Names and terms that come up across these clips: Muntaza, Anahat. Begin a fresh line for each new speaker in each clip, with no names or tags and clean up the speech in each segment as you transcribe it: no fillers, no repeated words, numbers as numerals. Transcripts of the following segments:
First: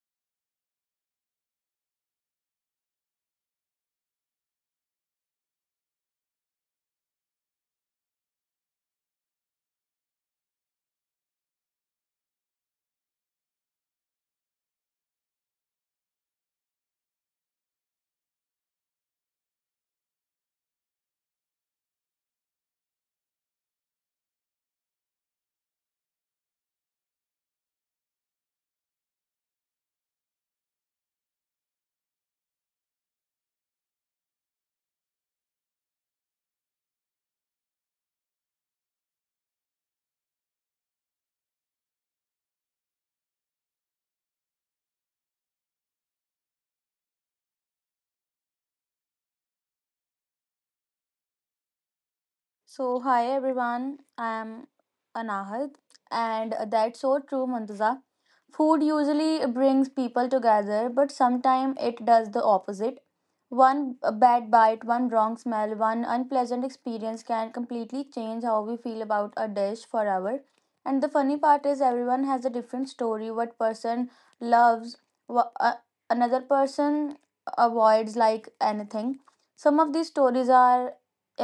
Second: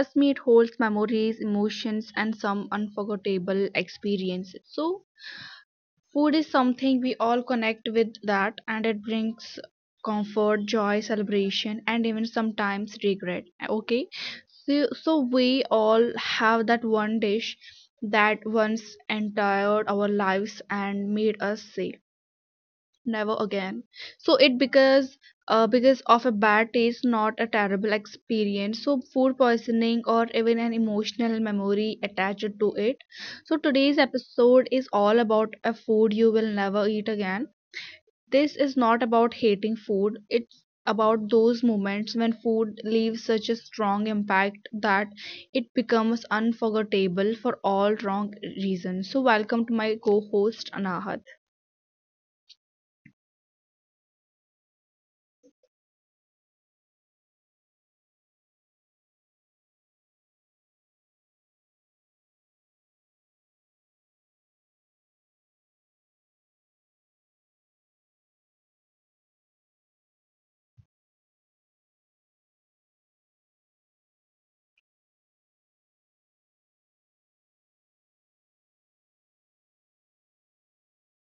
trust me, it holds memories, emotions, and some unforgettable experiences. So, food is something we all connect with that, and it brings comfort, joy, celebration, and even sometimes regret. Okay, so we all have that one dish that once entered our lives and made us say never again. So it because of a bad taste, not a terrible experience. So food poisoning or even an emotional memory attached to it. So today's episode is all about a food you will never eat again. This is not about hating food, it's about those moments when food leaves such a strong impact that it becomes unforgettable for all wrong reasons. So, welcome to my co host Anahat.
So, hi everyone, I'm Anahad, and that's so true, Mantaza. Food usually brings people together, but sometimes it does the opposite. One bad bite, one wrong smell, one unpleasant experience can completely change how we feel about a dish forever. And the funny part is, everyone has a different story. What person loves, wha- uh, another person avoids like anything. Some of these stories are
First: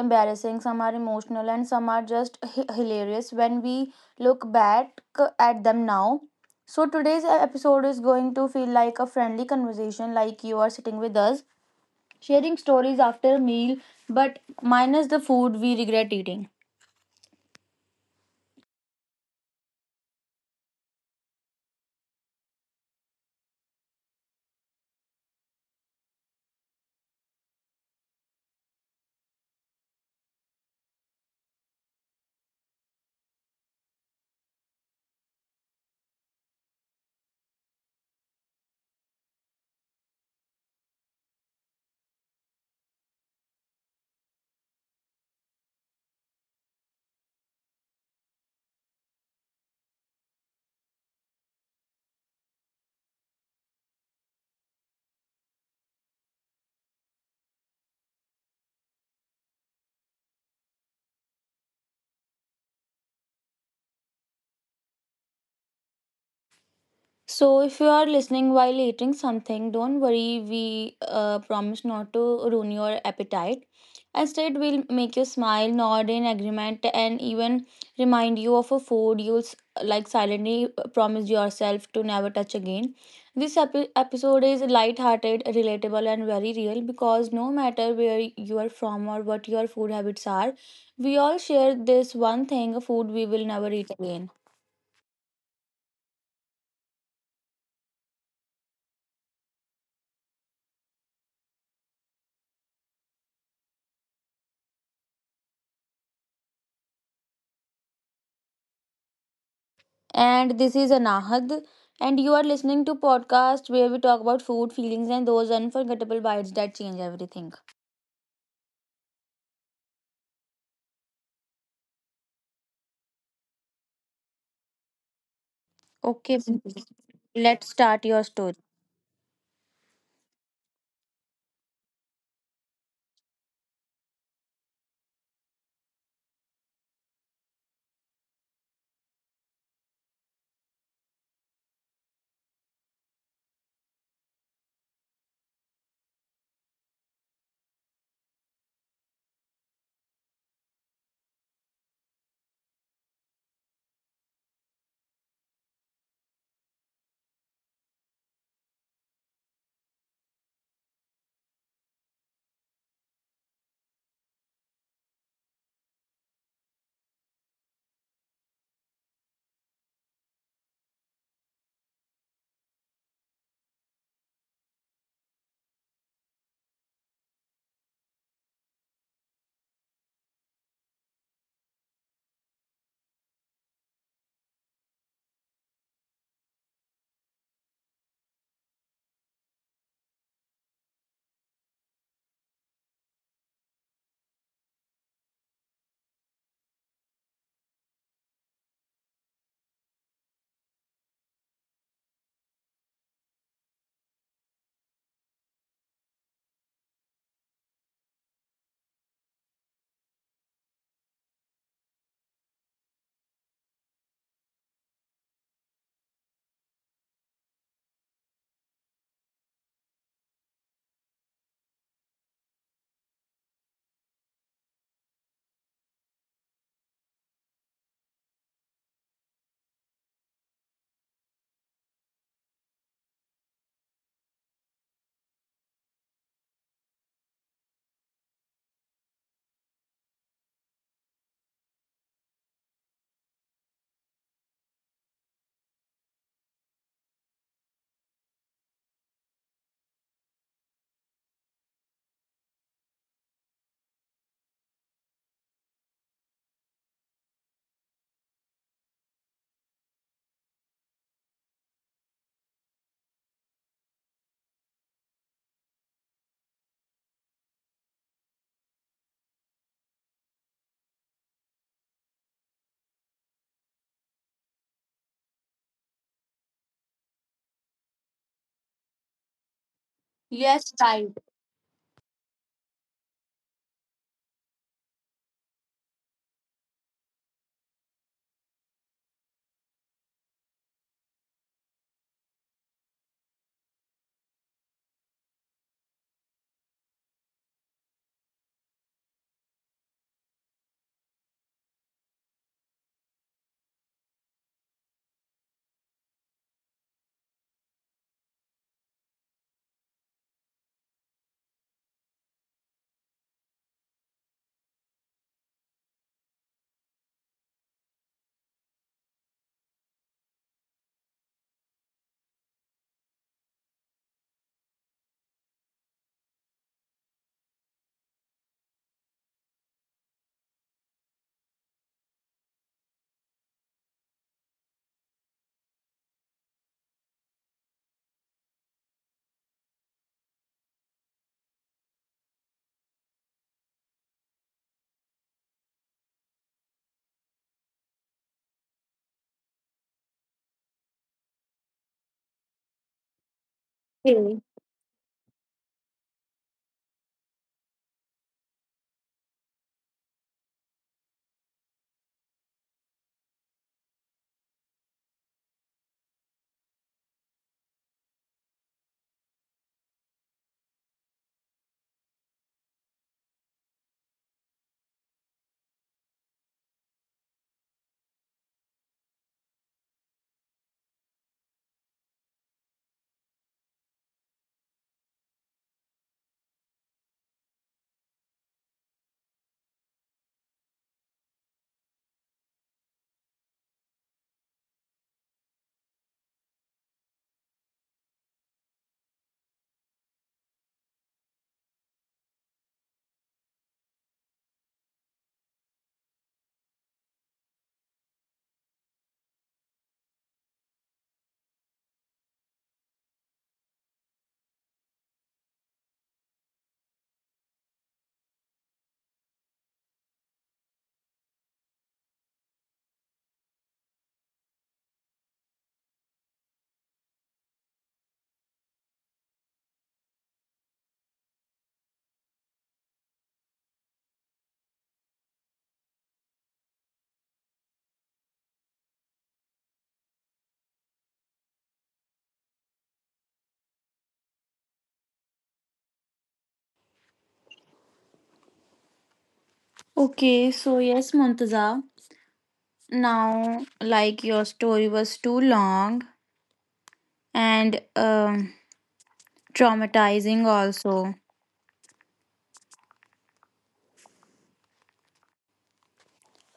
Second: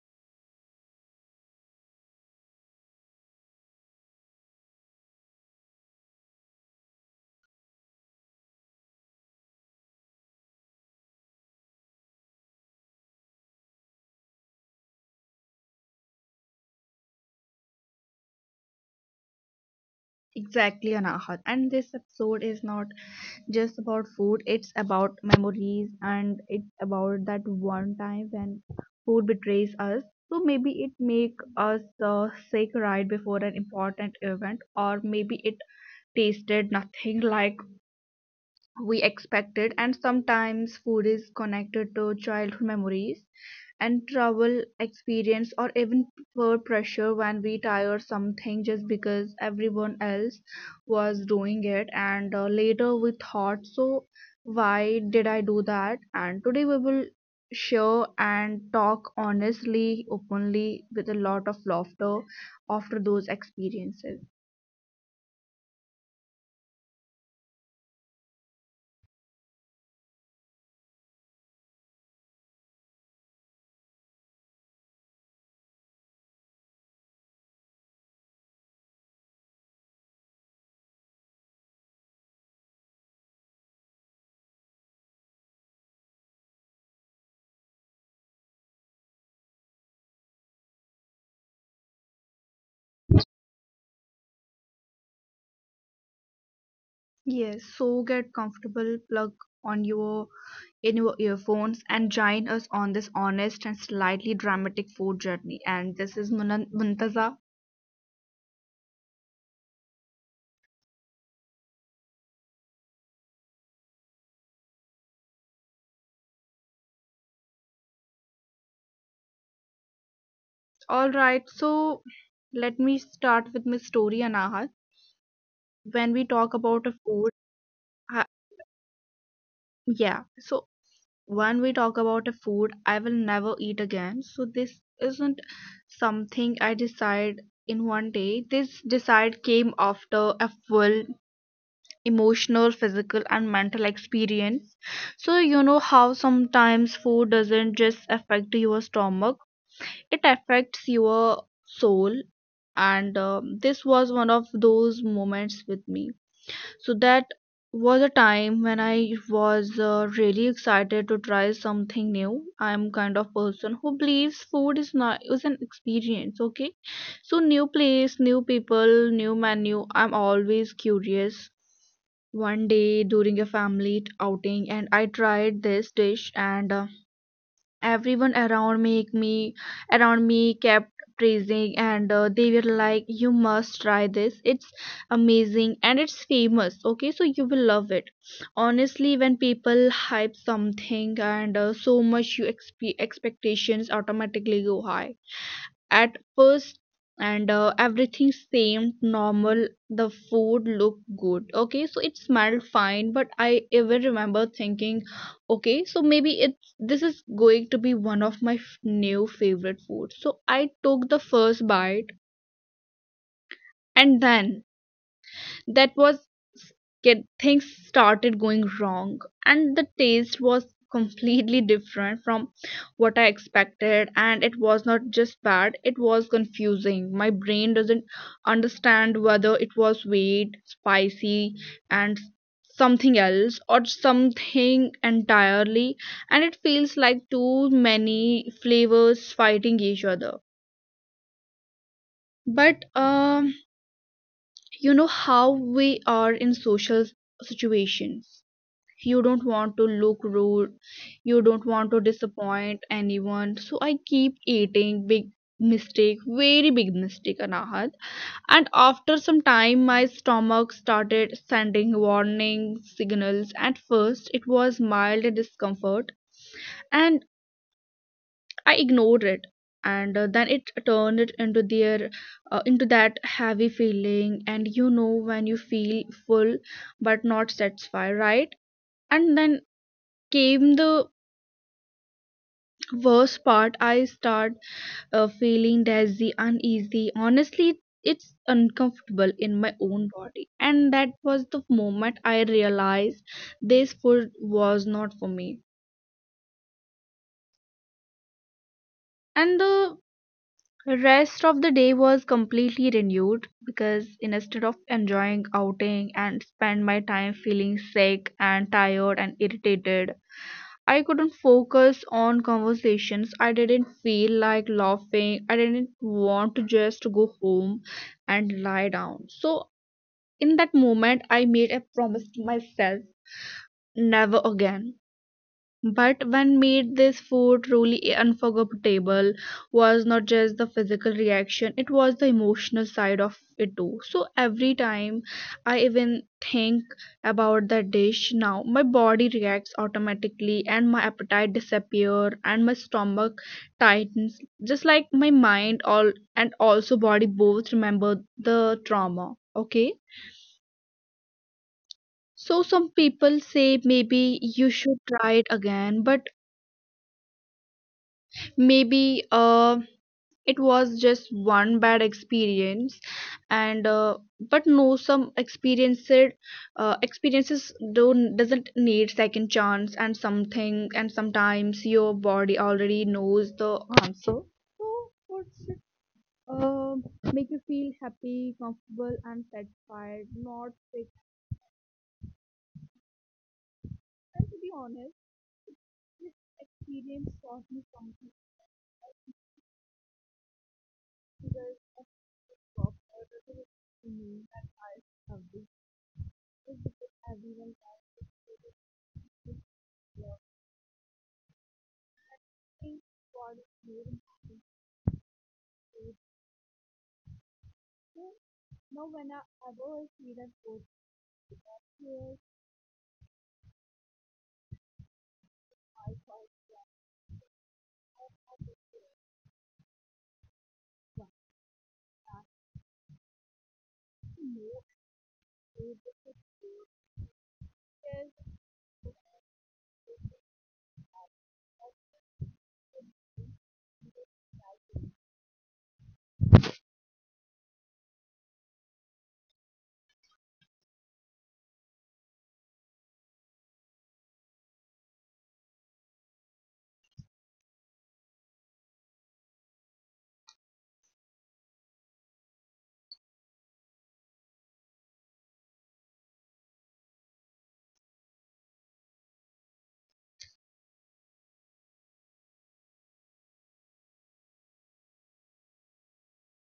embarrassing, some are emotional, and some are just hilarious when we look back at them now. So, today's episode is going to feel like a friendly conversation, like you are sitting with us, sharing stories after a meal, but minus the food we regret eating.
Exactly, Anahat. And this episode is not just about food, it's about memories and it's about that one time when food betrays us. So maybe it make us sick right before an important event, or maybe it tasted nothing like we expected, and sometimes food is connected to childhood memories and travel experience or even peer pressure when we tire something just because everyone else was doing it, and later we thought, so why did I do that? And today we will share and talk honestly openly with a lot of laughter after those experiences.
So, if you are listening while eating something, don't worry. We promise not to ruin your appetite. Instead, we'll make you smile, nod in agreement, and even remind you of a food like silently promise yourself to never touch again. This episode is light-hearted, relatable, and very real because no matter where you are from or what your food habits are, we all share this one thing: food we will never eat again.
Yes, so get comfortable, plug on your in your earphones and join us on this honest and slightly dramatic food journey. And this is Muntaza.
And this is Anahad. And you are listening to podcast where we talk about food, feelings, and those unforgettable bites that change everything.
All right, so let me start with my story, Anahat. When we
Okay,
talk about a food,
let's start
I,
your story.
yeah, so when we talk about a food, I will never eat again. So this isn't something I decide in one day. This decide came after a full emotional physical and mental experience. So you know how sometimes food doesn't just affect your stomach, it affects your soul, and this was one of those moments with me. So that was a time when I was really excited to try something new. I'm kind of person who believes food is not is an experience, okay? So new place, new people, new menu, I'm always curious. One day during a family outing, and I tried this dish, and everyone around make me around me kept praising, and they were like, you must try this, it's amazing and it's famous, okay, so you will love it. Honestly, when people hype something, and so much, you expectations automatically go high at first, and everything seemed normal, the food looked good, okay, so it smelled fine, but I even remember thinking, okay, so maybe it's this is going to be one of my new favorite foods. So I took the first bite, and then that was get things started going wrong, and the taste was completely different from what I expected, and it was not just bad, it was confusing. My brain doesn't understand whether it was weight spicy and something else or something entirely, and it feels like too many flavors fighting each other. But you know how we are in social situations, you don't want to look rude, you don't want to disappoint anyone, so I keep eating. Big mistake, very big mistake, Anahat. And after some time my stomach started sending warning signals. At first it was mild discomfort, and I ignored it, and then it turned it into their into that heavy feeling, and you know when you feel full but not satisfied, right? And then came
Yes,
the
right.
worst part. I start feeling dizzy, uneasy. Honestly, it's uncomfortable in my own body, and that was the moment I realized this food was not for me. And the Rest of the day was completely renewed because instead of enjoying outing and spend my time feeling sick and tired and irritated, I couldn't focus on conversations. I didn't feel like laughing. I didn't want to just go home and lie down. So in that moment I made a promise to myself, never again. But when made, this food truly unforgettable was not just the physical reaction, it was the emotional side of it too. So every time I even think about that dish now, my body reacts automatically and my appetite disappear and my stomach tightens just like my mind all and also body both remember the trauma. Okay. So some people say maybe you
Okay.
should try it again, but maybe it was just one bad experience, and but no, some experience it, experiences don't doesn't need second chance and something, and sometimes your body already knows the answer. So what's it uh, make you feel happy comfortable and satisfied, not fixed. And to be honest, this experience taught me something because a the proper to me that I have is because everyone tries to is just working for the more important food. So now when I ever see that food here, I thought I just want to know if the food is.
Okay, so yes, Muntaza. Now, like your story was too long and traumatizing also.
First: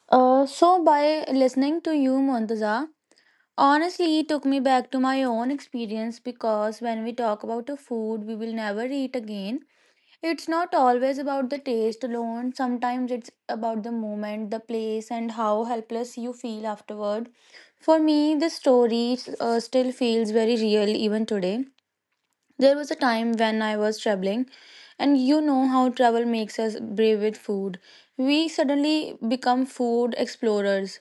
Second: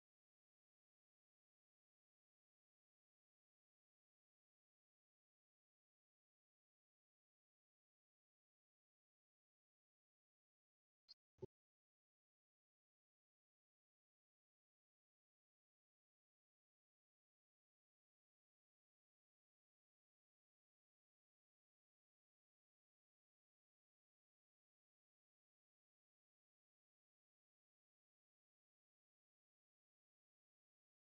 So by listening to you, Muntaza, honestly, it took me back to my own experience because when we talk about a food we will never eat again, it's not always about the taste alone. Sometimes it's about the moment, the place, and how helpless you feel afterward. For me, the story still feels very real even today. There was a time when I was traveling, and you know how travel makes us brave with food. We suddenly become food explorers.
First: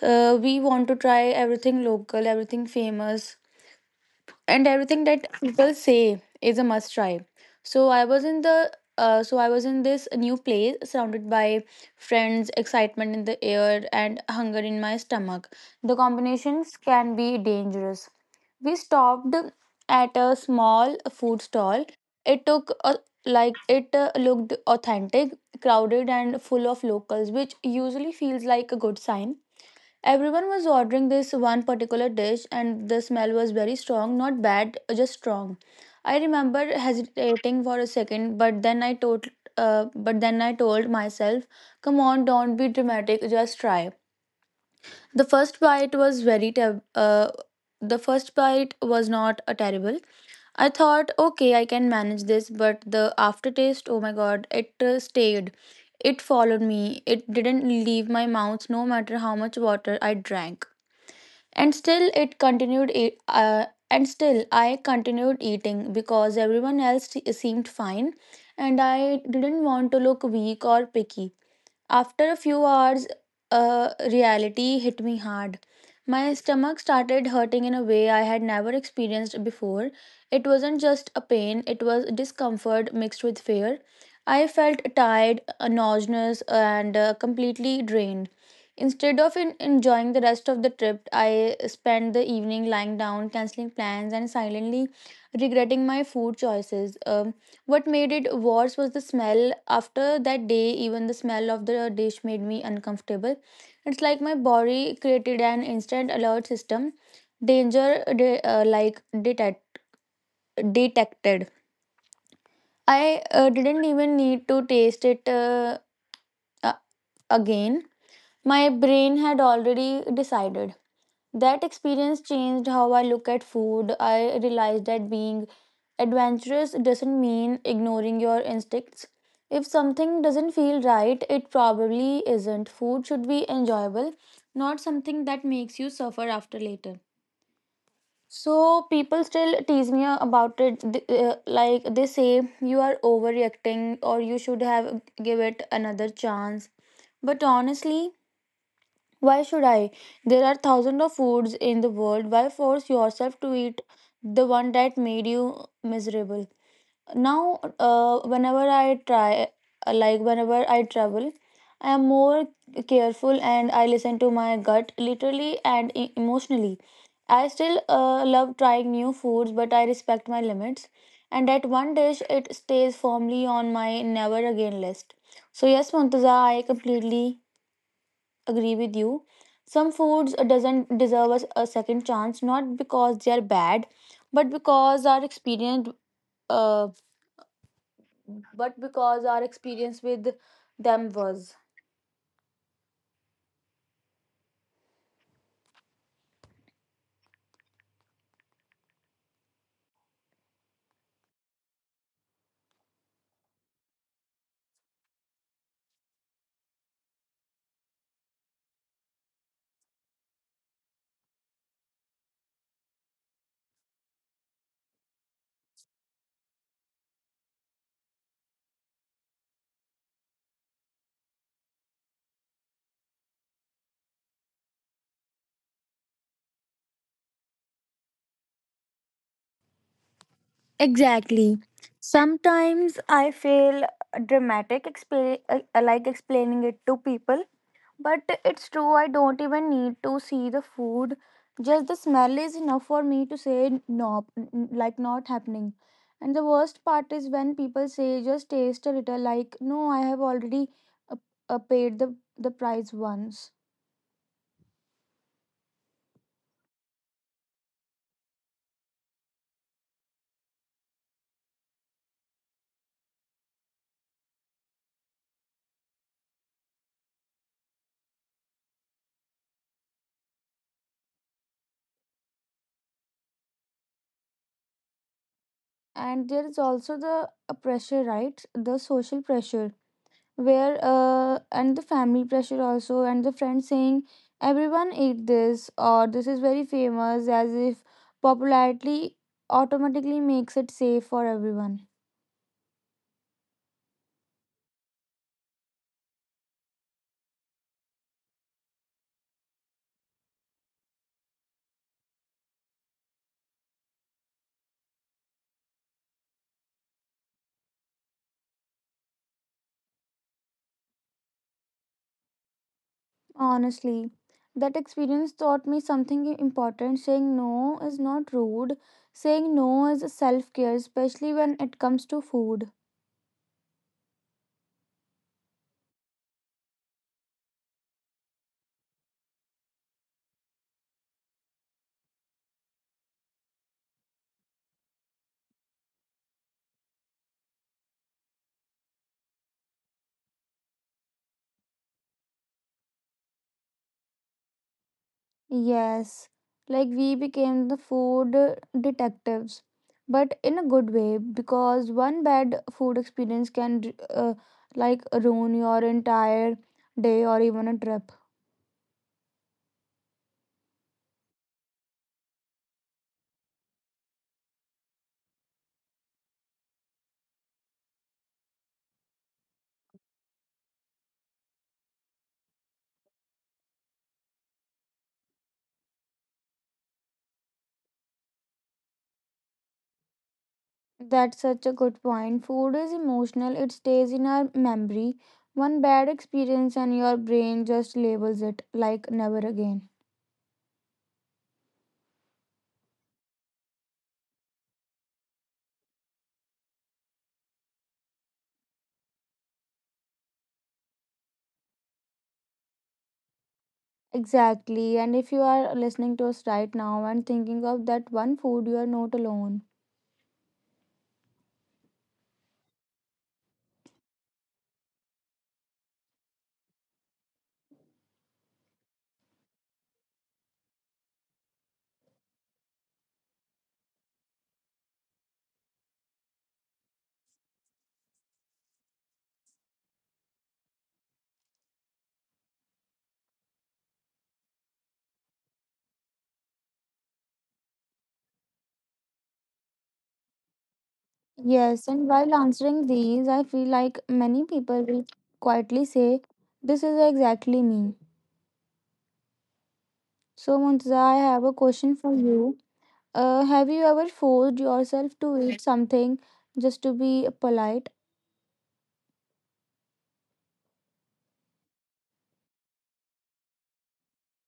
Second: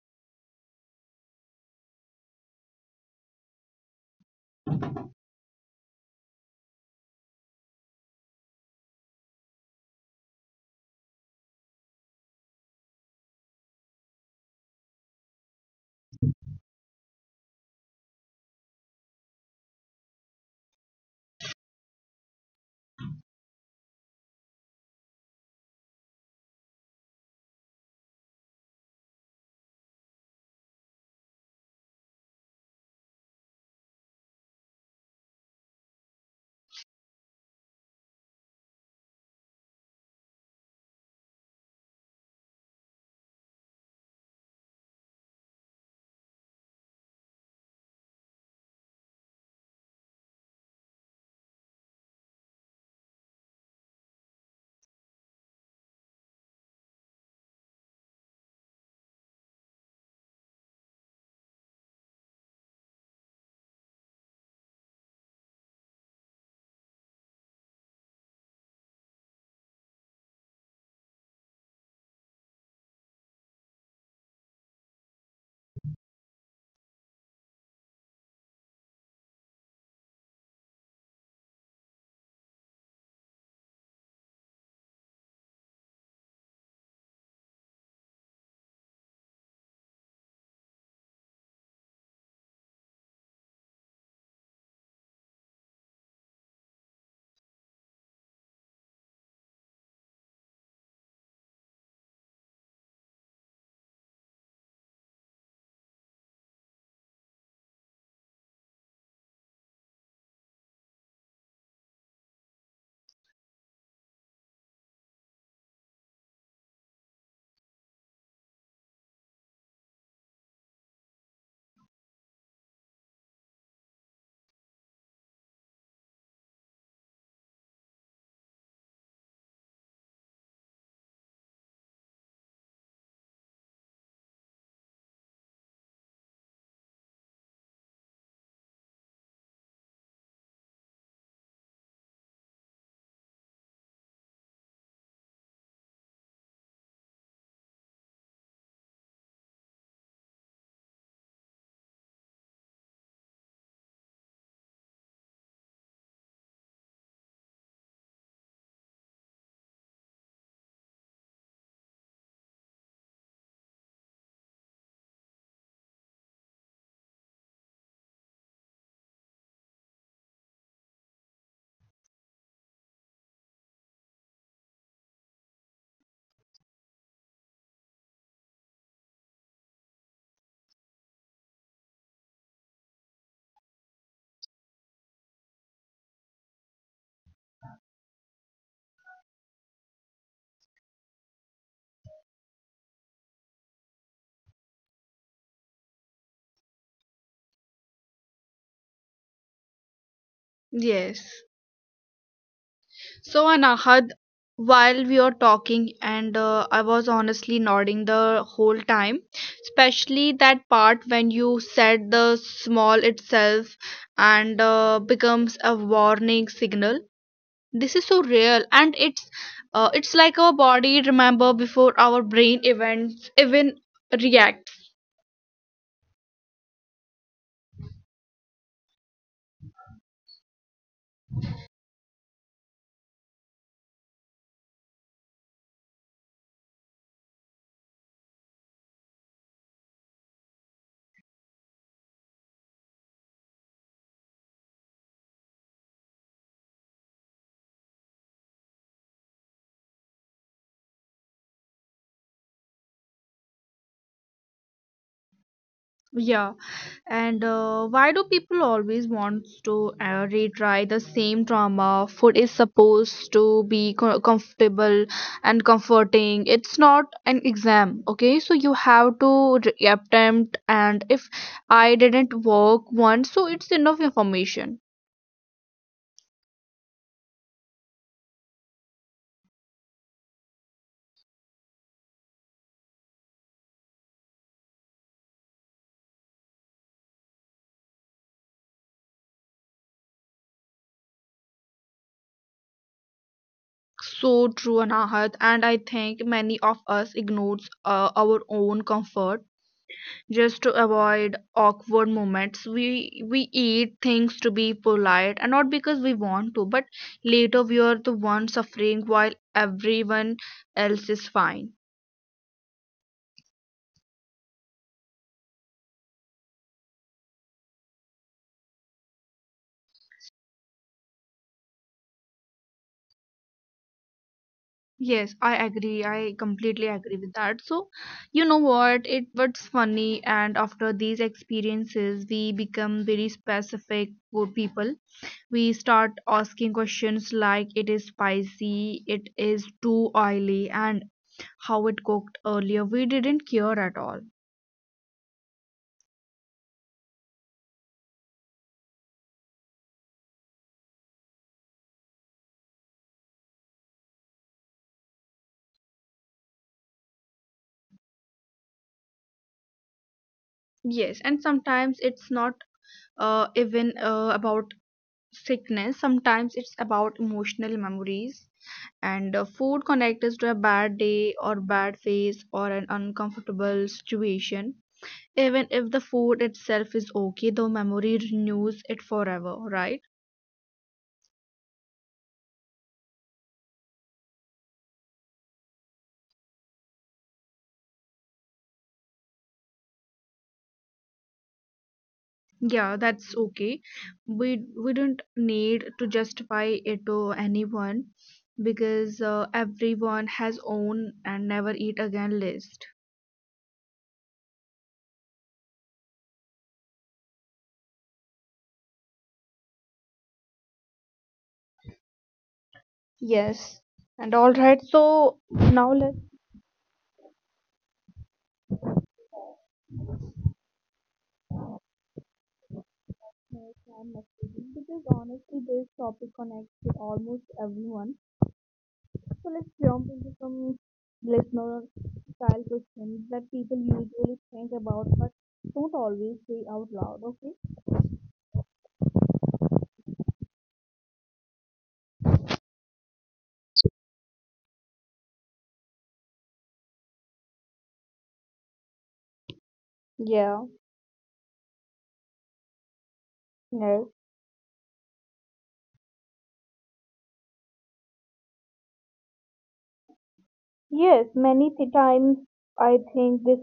We want to try everything local, everything famous, and everything that people say is a must try. So I was in the so I was in this new place surrounded by friends, excitement in the air, and hunger in my stomach. The combinations can be dangerous. We stopped at a small food stall. It took a, like it looked authentic, crowded, and full of locals, which usually feels like a good sign. Everyone was ordering this one particular dish, and the smell was very strong. Not bad, just strong. I remember hesitating for a second, but then I told myself, "Come on, don't be dramatic. Just try." The first bite was very, ter- uh, the first bite was not a terrible. I thought, okay, I can manage this, but the aftertaste, oh my god, it stayed. It followed me. It didn't leave my mouth, no matter how much water I drank, and still it continued e- and still I continued eating because everyone else seemed fine, and I didn't want to look weak or picky. After a few hours, a reality hit me hard. My stomach started hurting in a way I had never experienced before. It wasn't just a pain, it was discomfort mixed with fear. I felt tired, nauseous, and completely drained. Instead of enjoying the rest of the trip, I spent the evening lying down, canceling plans, and silently regretting my food choices. What made it worse was the smell. After that day, even the smell of the dish made me uncomfortable. It's like my body created an instant alert system, danger detected. I didn't even need to taste it uh, again. My brain had already decided. That experience changed how I look at food. I realized that being adventurous doesn't mean ignoring your instincts. If something doesn't feel right, it probably isn't. Food should be enjoyable, not something that makes you suffer after later. So people still tease me about it. Like they say, you are overreacting or you should have give it another chance. But honestly, why should I? There are thousands of foods in the world. Why force yourself to eat the one that made you miserable? Now, like whenever I travel, I am more careful and I listen to my gut literally and emotionally. I still love trying new foods, but I respect my limits. And that one dish, it stays firmly on my never again list. So, yes, Muntaza, I completely agree with you, some foods doesn't deserve us a second chance, not because they are bad but because our experience uh, but because our experience with them was
Yes. So, Anahad, while we are talking, and I was honestly nodding the whole time, especially that part when you said the small itself and becomes a warning signal. This is so real, and it's like our body remember before our brain events even reacts.
exactly. Sometimes I feel dramatic explain, like explaining it to people, but it's true, I don't even need to see the food. Just the smell is enough for me to say no, like not happening. And the worst part is when people say just taste a little, like no, I have already uh, paid the price once.
Yeah, and why do people always want to retry the same drama? Food is supposed to be comfortable and comforting, it's not an exam, okay, so you have to attempt, and if I didn't work once, so it's enough information.
And there is also the pressure, right? The social pressure, where and the family pressure also, and the friends saying everyone ate this or this is very famous, as if popularity automatically makes it safe for everyone.
So true, Anahat, and I think many of us ignores our own comfort just to avoid awkward moments. We eat things to be polite, and not because we want to, but later we are the one suffering while everyone else is fine.
Honestly, that experience taught me something important: saying no is not rude, saying no is a self care, especially when it comes to food.
Yes, I agree. I completely agree with that. So, you know what? It was funny, and after these experiences, we become very specific for people. We start asking questions like, it is spicy, it is too oily, and how it cooked earlier. We didn't care at all.
Yes, like we became the food detectives, but in a good way, because one bad food experience can like ruin your entire day or even a trip.
Yes, and sometimes it's not even about sickness, sometimes it's about emotional memories. And food connects us to a bad day or bad phase or an uncomfortable situation. Even if the food itself is okay, the memory renews it forever, right?
That's such a good point. Food is emotional, it stays in our memory. One bad experience and your brain just labels it like never again.
Yeah, that's okay. We don't need to justify it to anyone because everyone has own and never eat again list.
Exactly. And if you are listening to us right now and thinking of that one food, you are not alone.
Yes. And all right, so now let's move on next question, because honestly this topic connects with almost everyone. So let's jump into some listener style questions that people usually think about but don't always say out loud, okay?
Yes, and while answering these, I feel like many people will quietly say, this is exactly me. So, Muntaza, I
Yeah.
have a question for you. Have you ever forced
Yes.
yourself to eat something just to be polite?
Yes, many times I think this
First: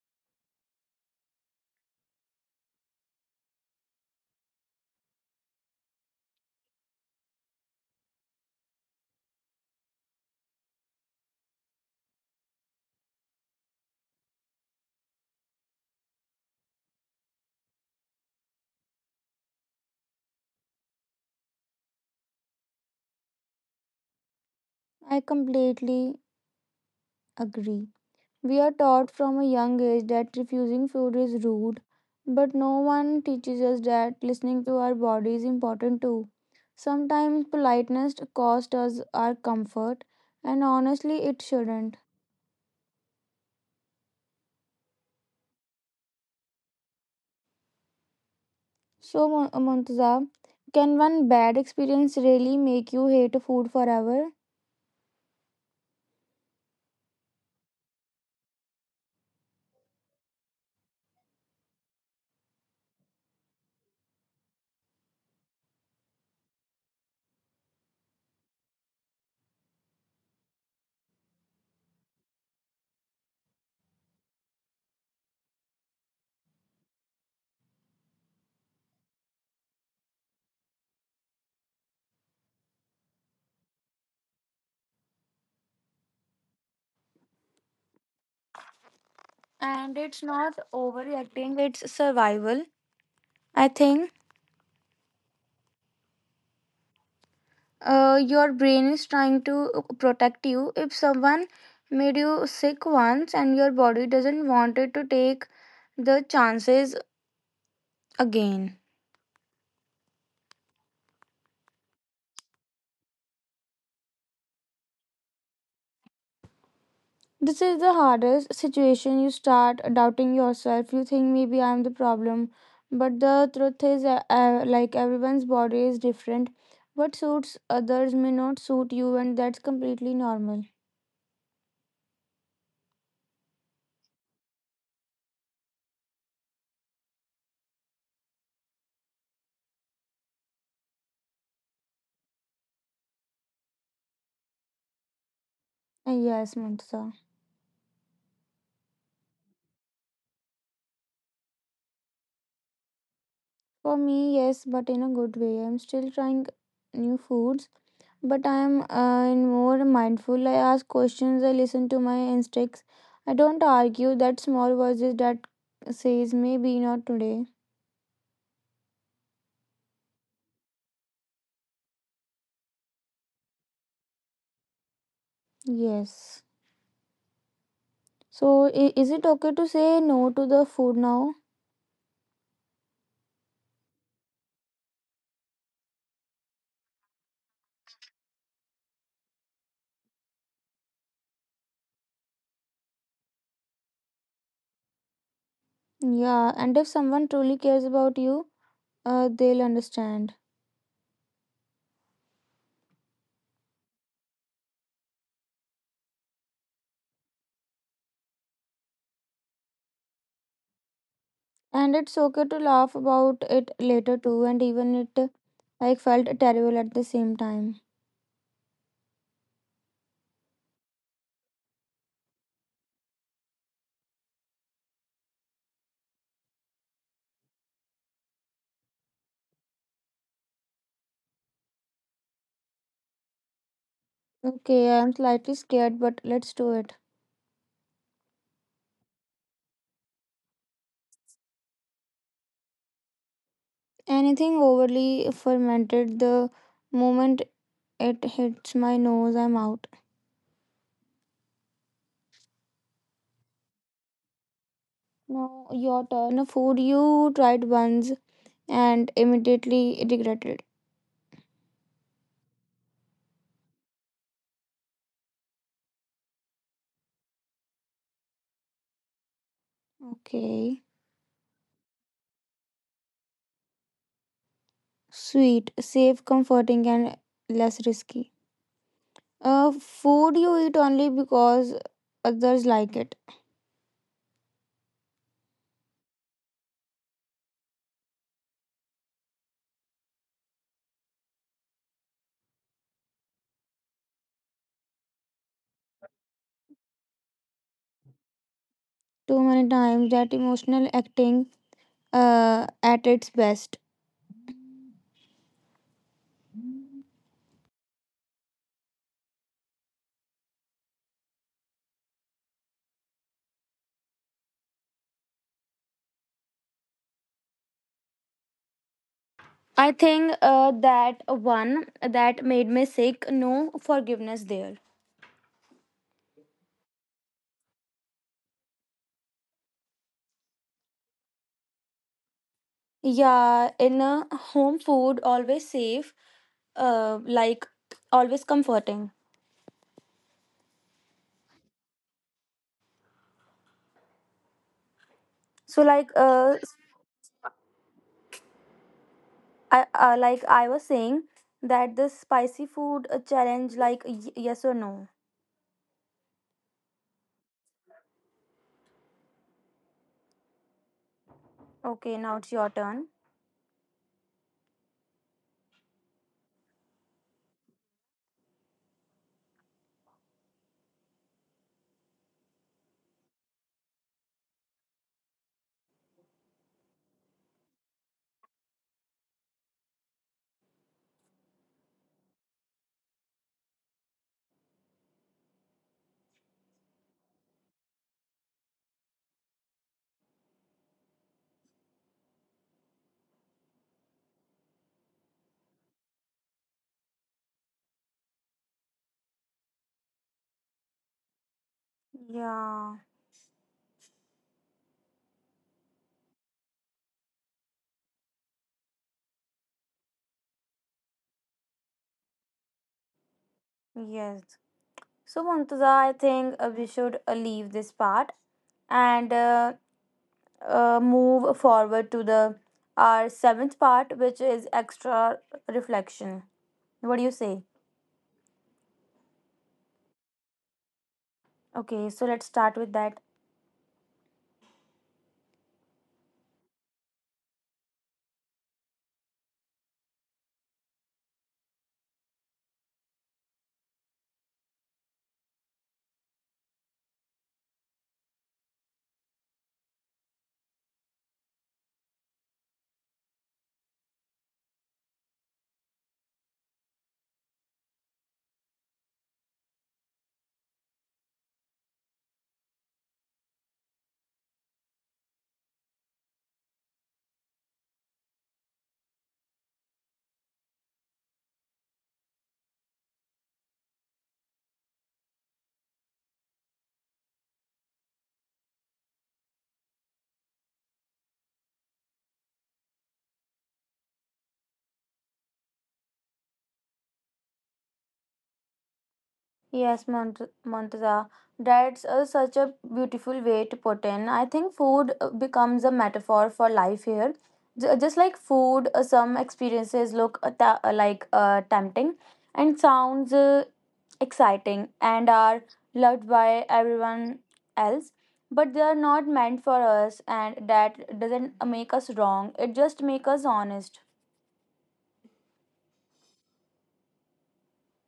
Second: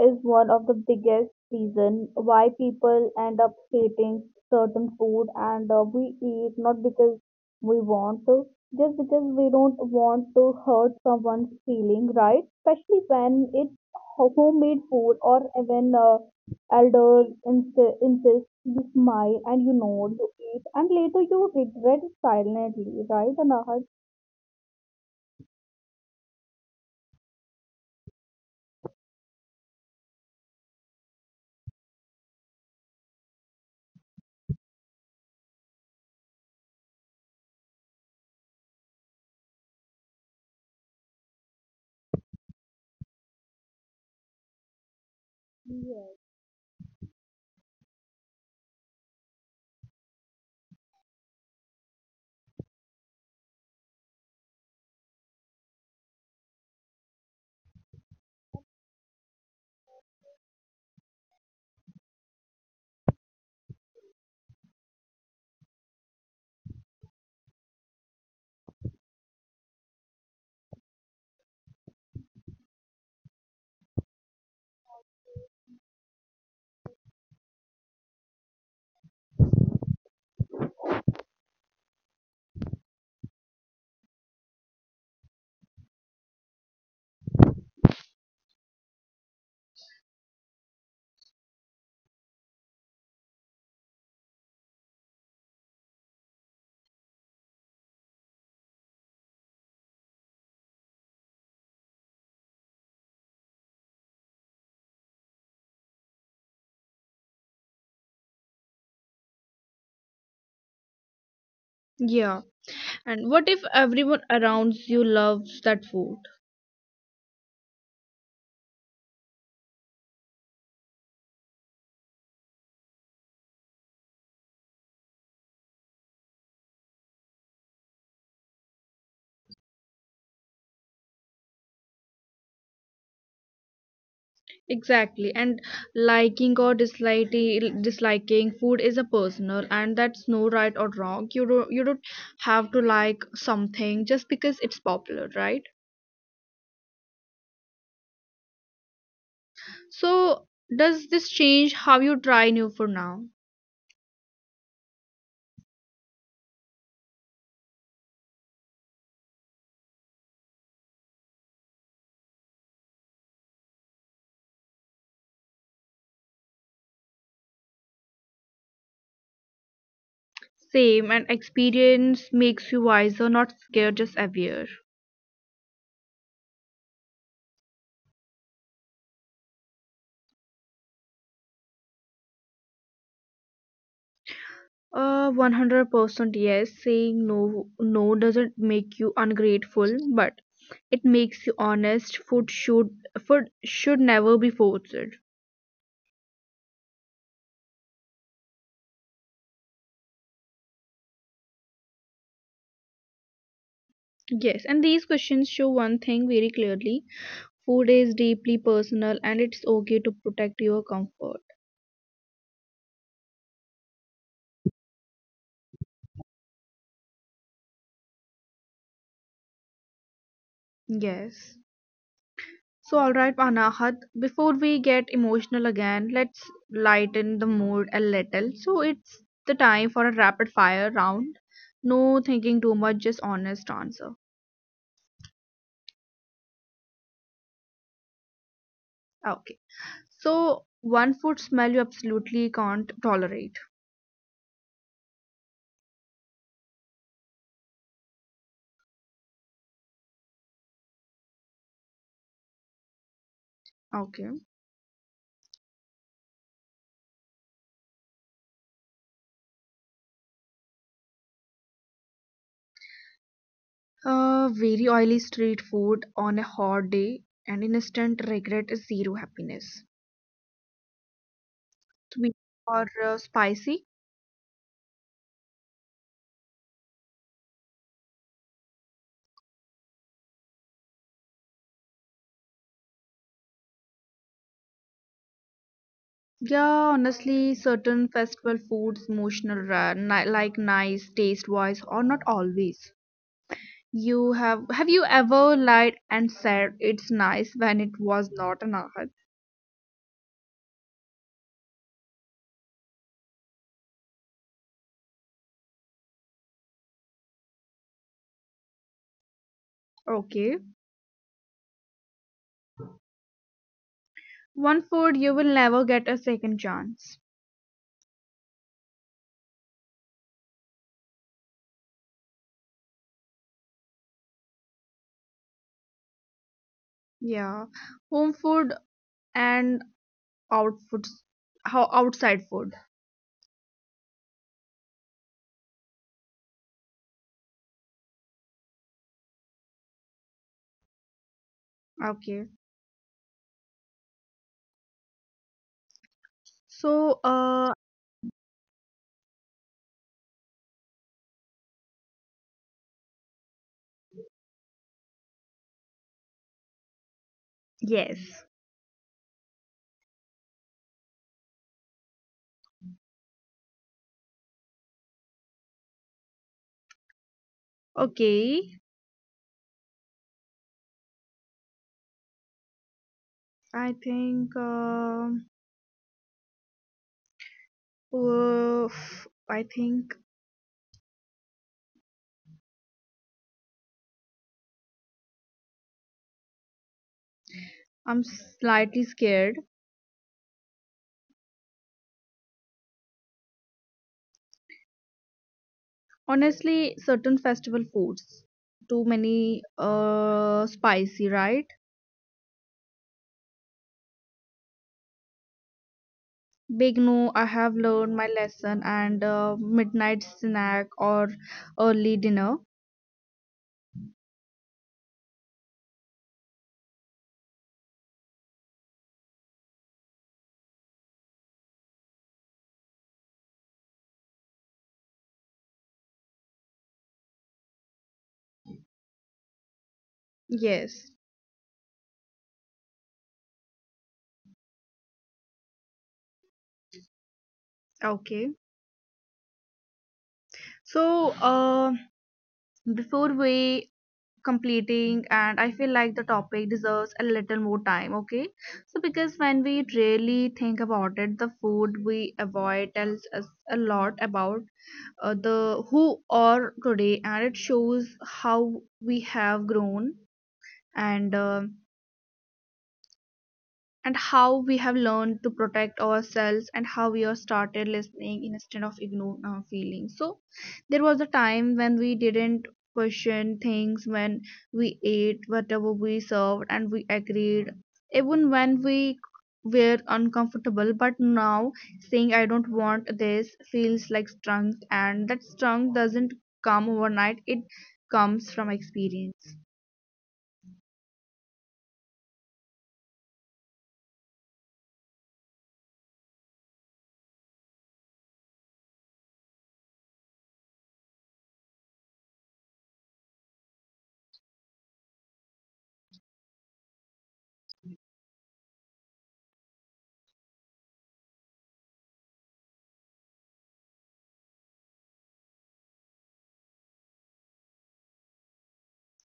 is one of the biggest reason why people end up hating certain food, and we eat not because we want to, just because we don't want to hurt someone's feeling, right? Especially when it's homemade food, or when elders insist, you smile and you nod, you eat, and later you regret it silently, right, Anahat?
I completely agree. We are taught from a young age that refusing food is rude, but no one teaches us that listening to our body is important too. Sometimes politeness costs us our comfort, and honestly, it shouldn't.
Yes.
So, Muntaza, can one bad experience really make you hate food forever? And it's not overreacting, it's survival. I think your brain is trying to protect you. If someone made you sick once and your body doesn't want it to take the chances again.
Yeah. And what if everyone around you loves that food?
This is the hardest situation. You start doubting yourself. You think maybe I'm the problem. But the truth is, like everyone's body is different. What suits others may not suit you, and that's completely normal.
Exactly. And liking or disliking food is a personal, and that's no right or wrong. You don't have to like something just because it's popular, right?
Yes, Mansa.
So does this change how you try new for now?
For me, yes, but in a good way. I'm still trying new foods, but I am in more mindful. I ask questions, I listen to my instincts. I don't argue that small voices that says maybe not today.
Same, and experience makes you wiser, not scared, just aware.
Yes. So is it okay to say no to the food now?
100% yes. Saying no, no doesn't make you ungrateful, but it makes you honest. Food should never be forced.
Yeah, and if someone truly cares about you, they'll understand.
Yes, and these questions show one thing very clearly. Food is deeply personal and it's okay to protect your comfort.
And it's okay to laugh about it later too, and even it I felt terrible at the same time.
Yes. So all right, Anahat, before we get emotional again, let's lighten the mood a little. So it's the time for a rapid fire round. No thinking too much, just honest answer.
Okay, I am slightly scared, but let's do it.
Ah, okay. So one food smell you absolutely can't tolerate.
Anything overly fermented, the moment it hits my nose, I'm out.
Okay.
Now, your turn. A food you tried once and immediately regretted.
Very oily street food on a hot day, and instant regret is zero happiness.
Okay.
Sweet or spicy?
Sweet, safe, comforting, and less risky. Food you eat only because others like it.
Yeah, honestly, certain festival foods, emotional, like nice taste wise, or not always. You Have you ever lied and said it's nice when it was not an art?
Too many times, that emotional acting at its best.
Okay, one food you will never get a second chance.
I think that one that made me sick, no forgiveness there.
Yeah, home food and out food, how outside food.
Yeah, in a home food always safe, like always comforting.
Okay,
So
so
like uh, s- like I was saying that the spicy food challenge, like yes or no.
yes,
Okay, now it's your turn.
okay. I think um, uh, I think I'm slightly scared. Honestly, certain festival foods too many spicy, right?
Yeah,
Big no, I have learned my lesson, and midnight snack or early dinner.
yes. So Mumtaza, I think we should leave this part and move forward to the our seventh part, which is extra reflection. What do you say?
Yes,
Okay, so let's start with that.
okay. So, before we completing, and I feel like the topic deserves a little more time, okay, so because when we really think about it, the food we avoid tells us a lot about the who are today, and it shows how we have grown, and uh, and how we have learned to protect ourselves and how we are started listening instead of ignoring our feelings. So there was a time when we didn't question things, when we ate whatever we served and we agreed even when we were uncomfortable, but now saying I don't want this feels like strength, and that strength doesn't come overnight, it comes from experience.
Yes, Montaza. That's such a beautiful way to put in. I think food becomes a metaphor for life here. Just like food, some experiences look tempting and sounds exciting and are loved by everyone else, but they are not meant for us, and that doesn't make us wrong. It just makes us honest.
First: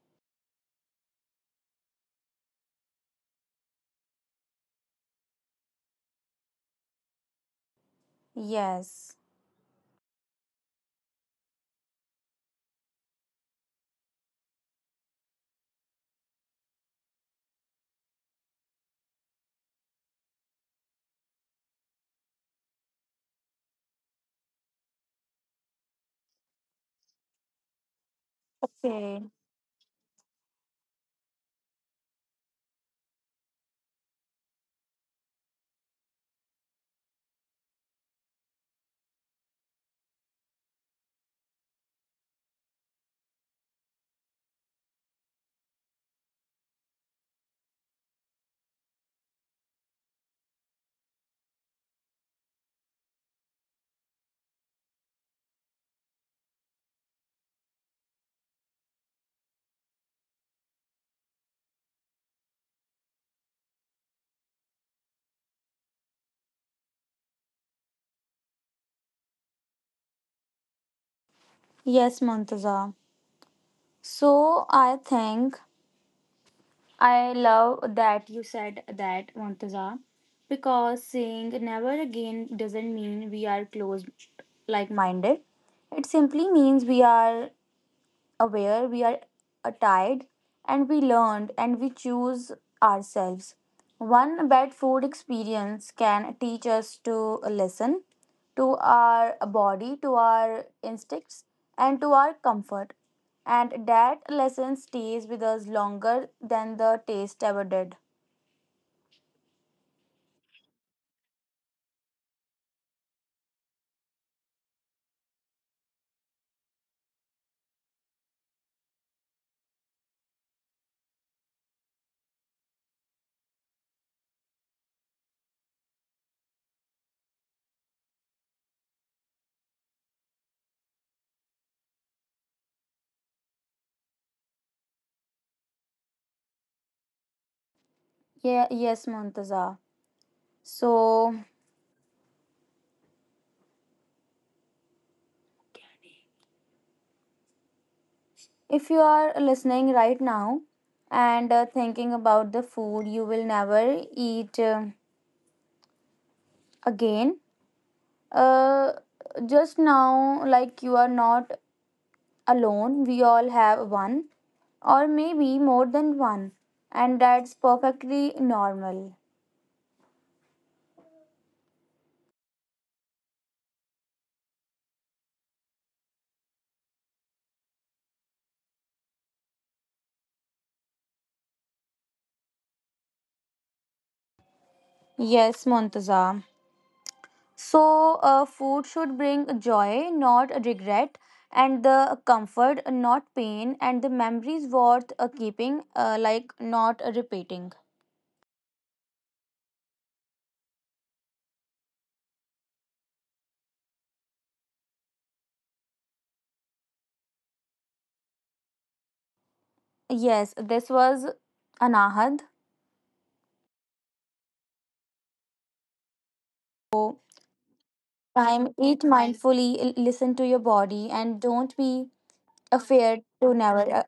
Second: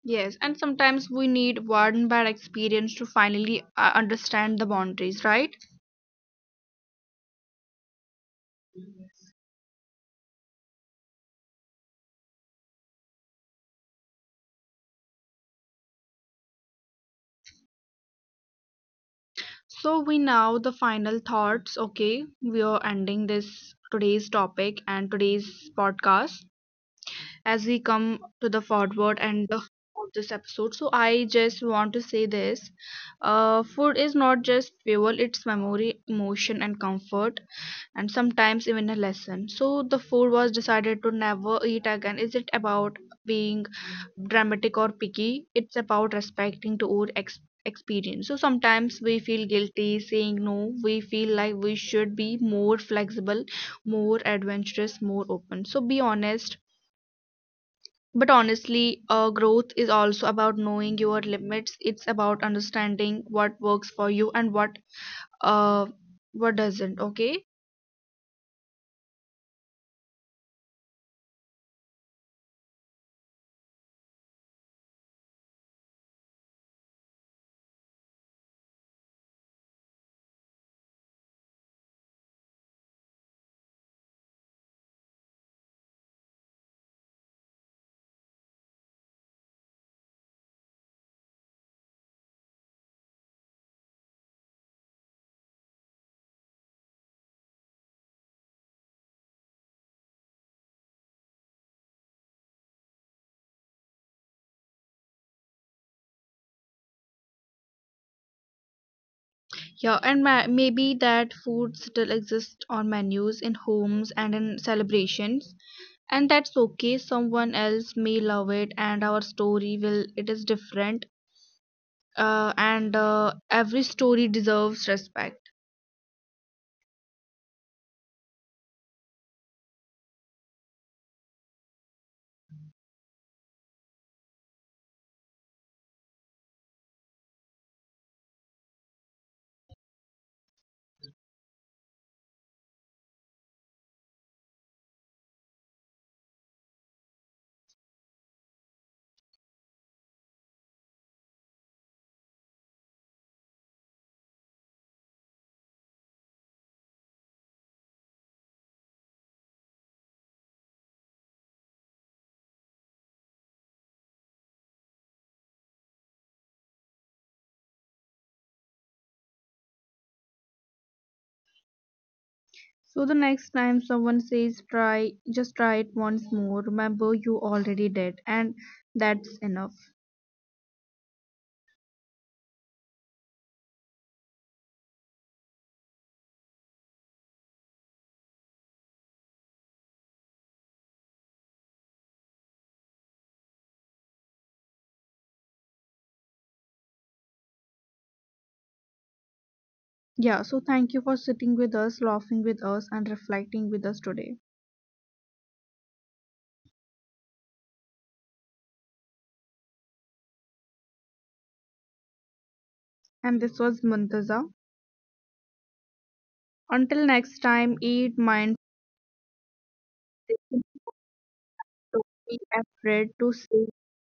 Yes, and sometimes we need one bad experience to finally understand the boundaries, right?
Yes.
So we now the final thoughts. Okay, we are ending this today's topic and today's podcast as we come to the forward
Okay.
and the of this episode. So I just want to say this: food is not just fuel; it's memory, emotion, and comfort, and sometimes even a lesson. So the food was decided to never eat again. Is it about being dramatic or picky? It's about respecting to our experience. So sometimes we feel guilty saying no, we feel like we should be more flexible, more adventurous, more open, so be honest. But honestly, growth is also about knowing your limits, it's about understanding what works for you and uh what doesn't, okay?
Yes, Montaza. So I think I love that you said that, Montaza, because saying never again doesn't mean we are closed like minded. It simply means we are aware, we are tired, and we learned and we choose ourselves. One bad food experience can teach us to listen to our body, to our instincts, and to our comfort. And that lesson stays with us longer than the taste ever did.
Yeah, and maybe that food still exists on menus, in homes, and in celebrations, and that's okay. Someone else may love it, and our story will it is different, and every story deserves respect.
Yeah, yes, Montaza. So, if you are listening right now and thinking about the food you will never eat again, Uh, just now, like you are not alone, we all have one, or maybe more than one, and that's perfectly normal.
So the next time someone says try, just try it once more, remember, you already did, and that's enough.
Yes, Montaza. So, food should bring joy, not regret, and the comfort, not pain, and the memories worth keeping, like not repeating.
Yeah, so thank you for sitting with us, laughing with us, and reflecting with us today.
Yes, this was Anahad.
And this was Muntaza. Until
So,
next time, eat mindful.
time, eat mindfully, listen to your body, and don't be
Don't be
a
afraid
fear
to
to
say
never.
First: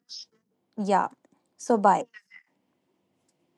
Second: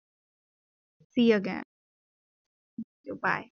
Yeah.
see again.
So bye.
Bye.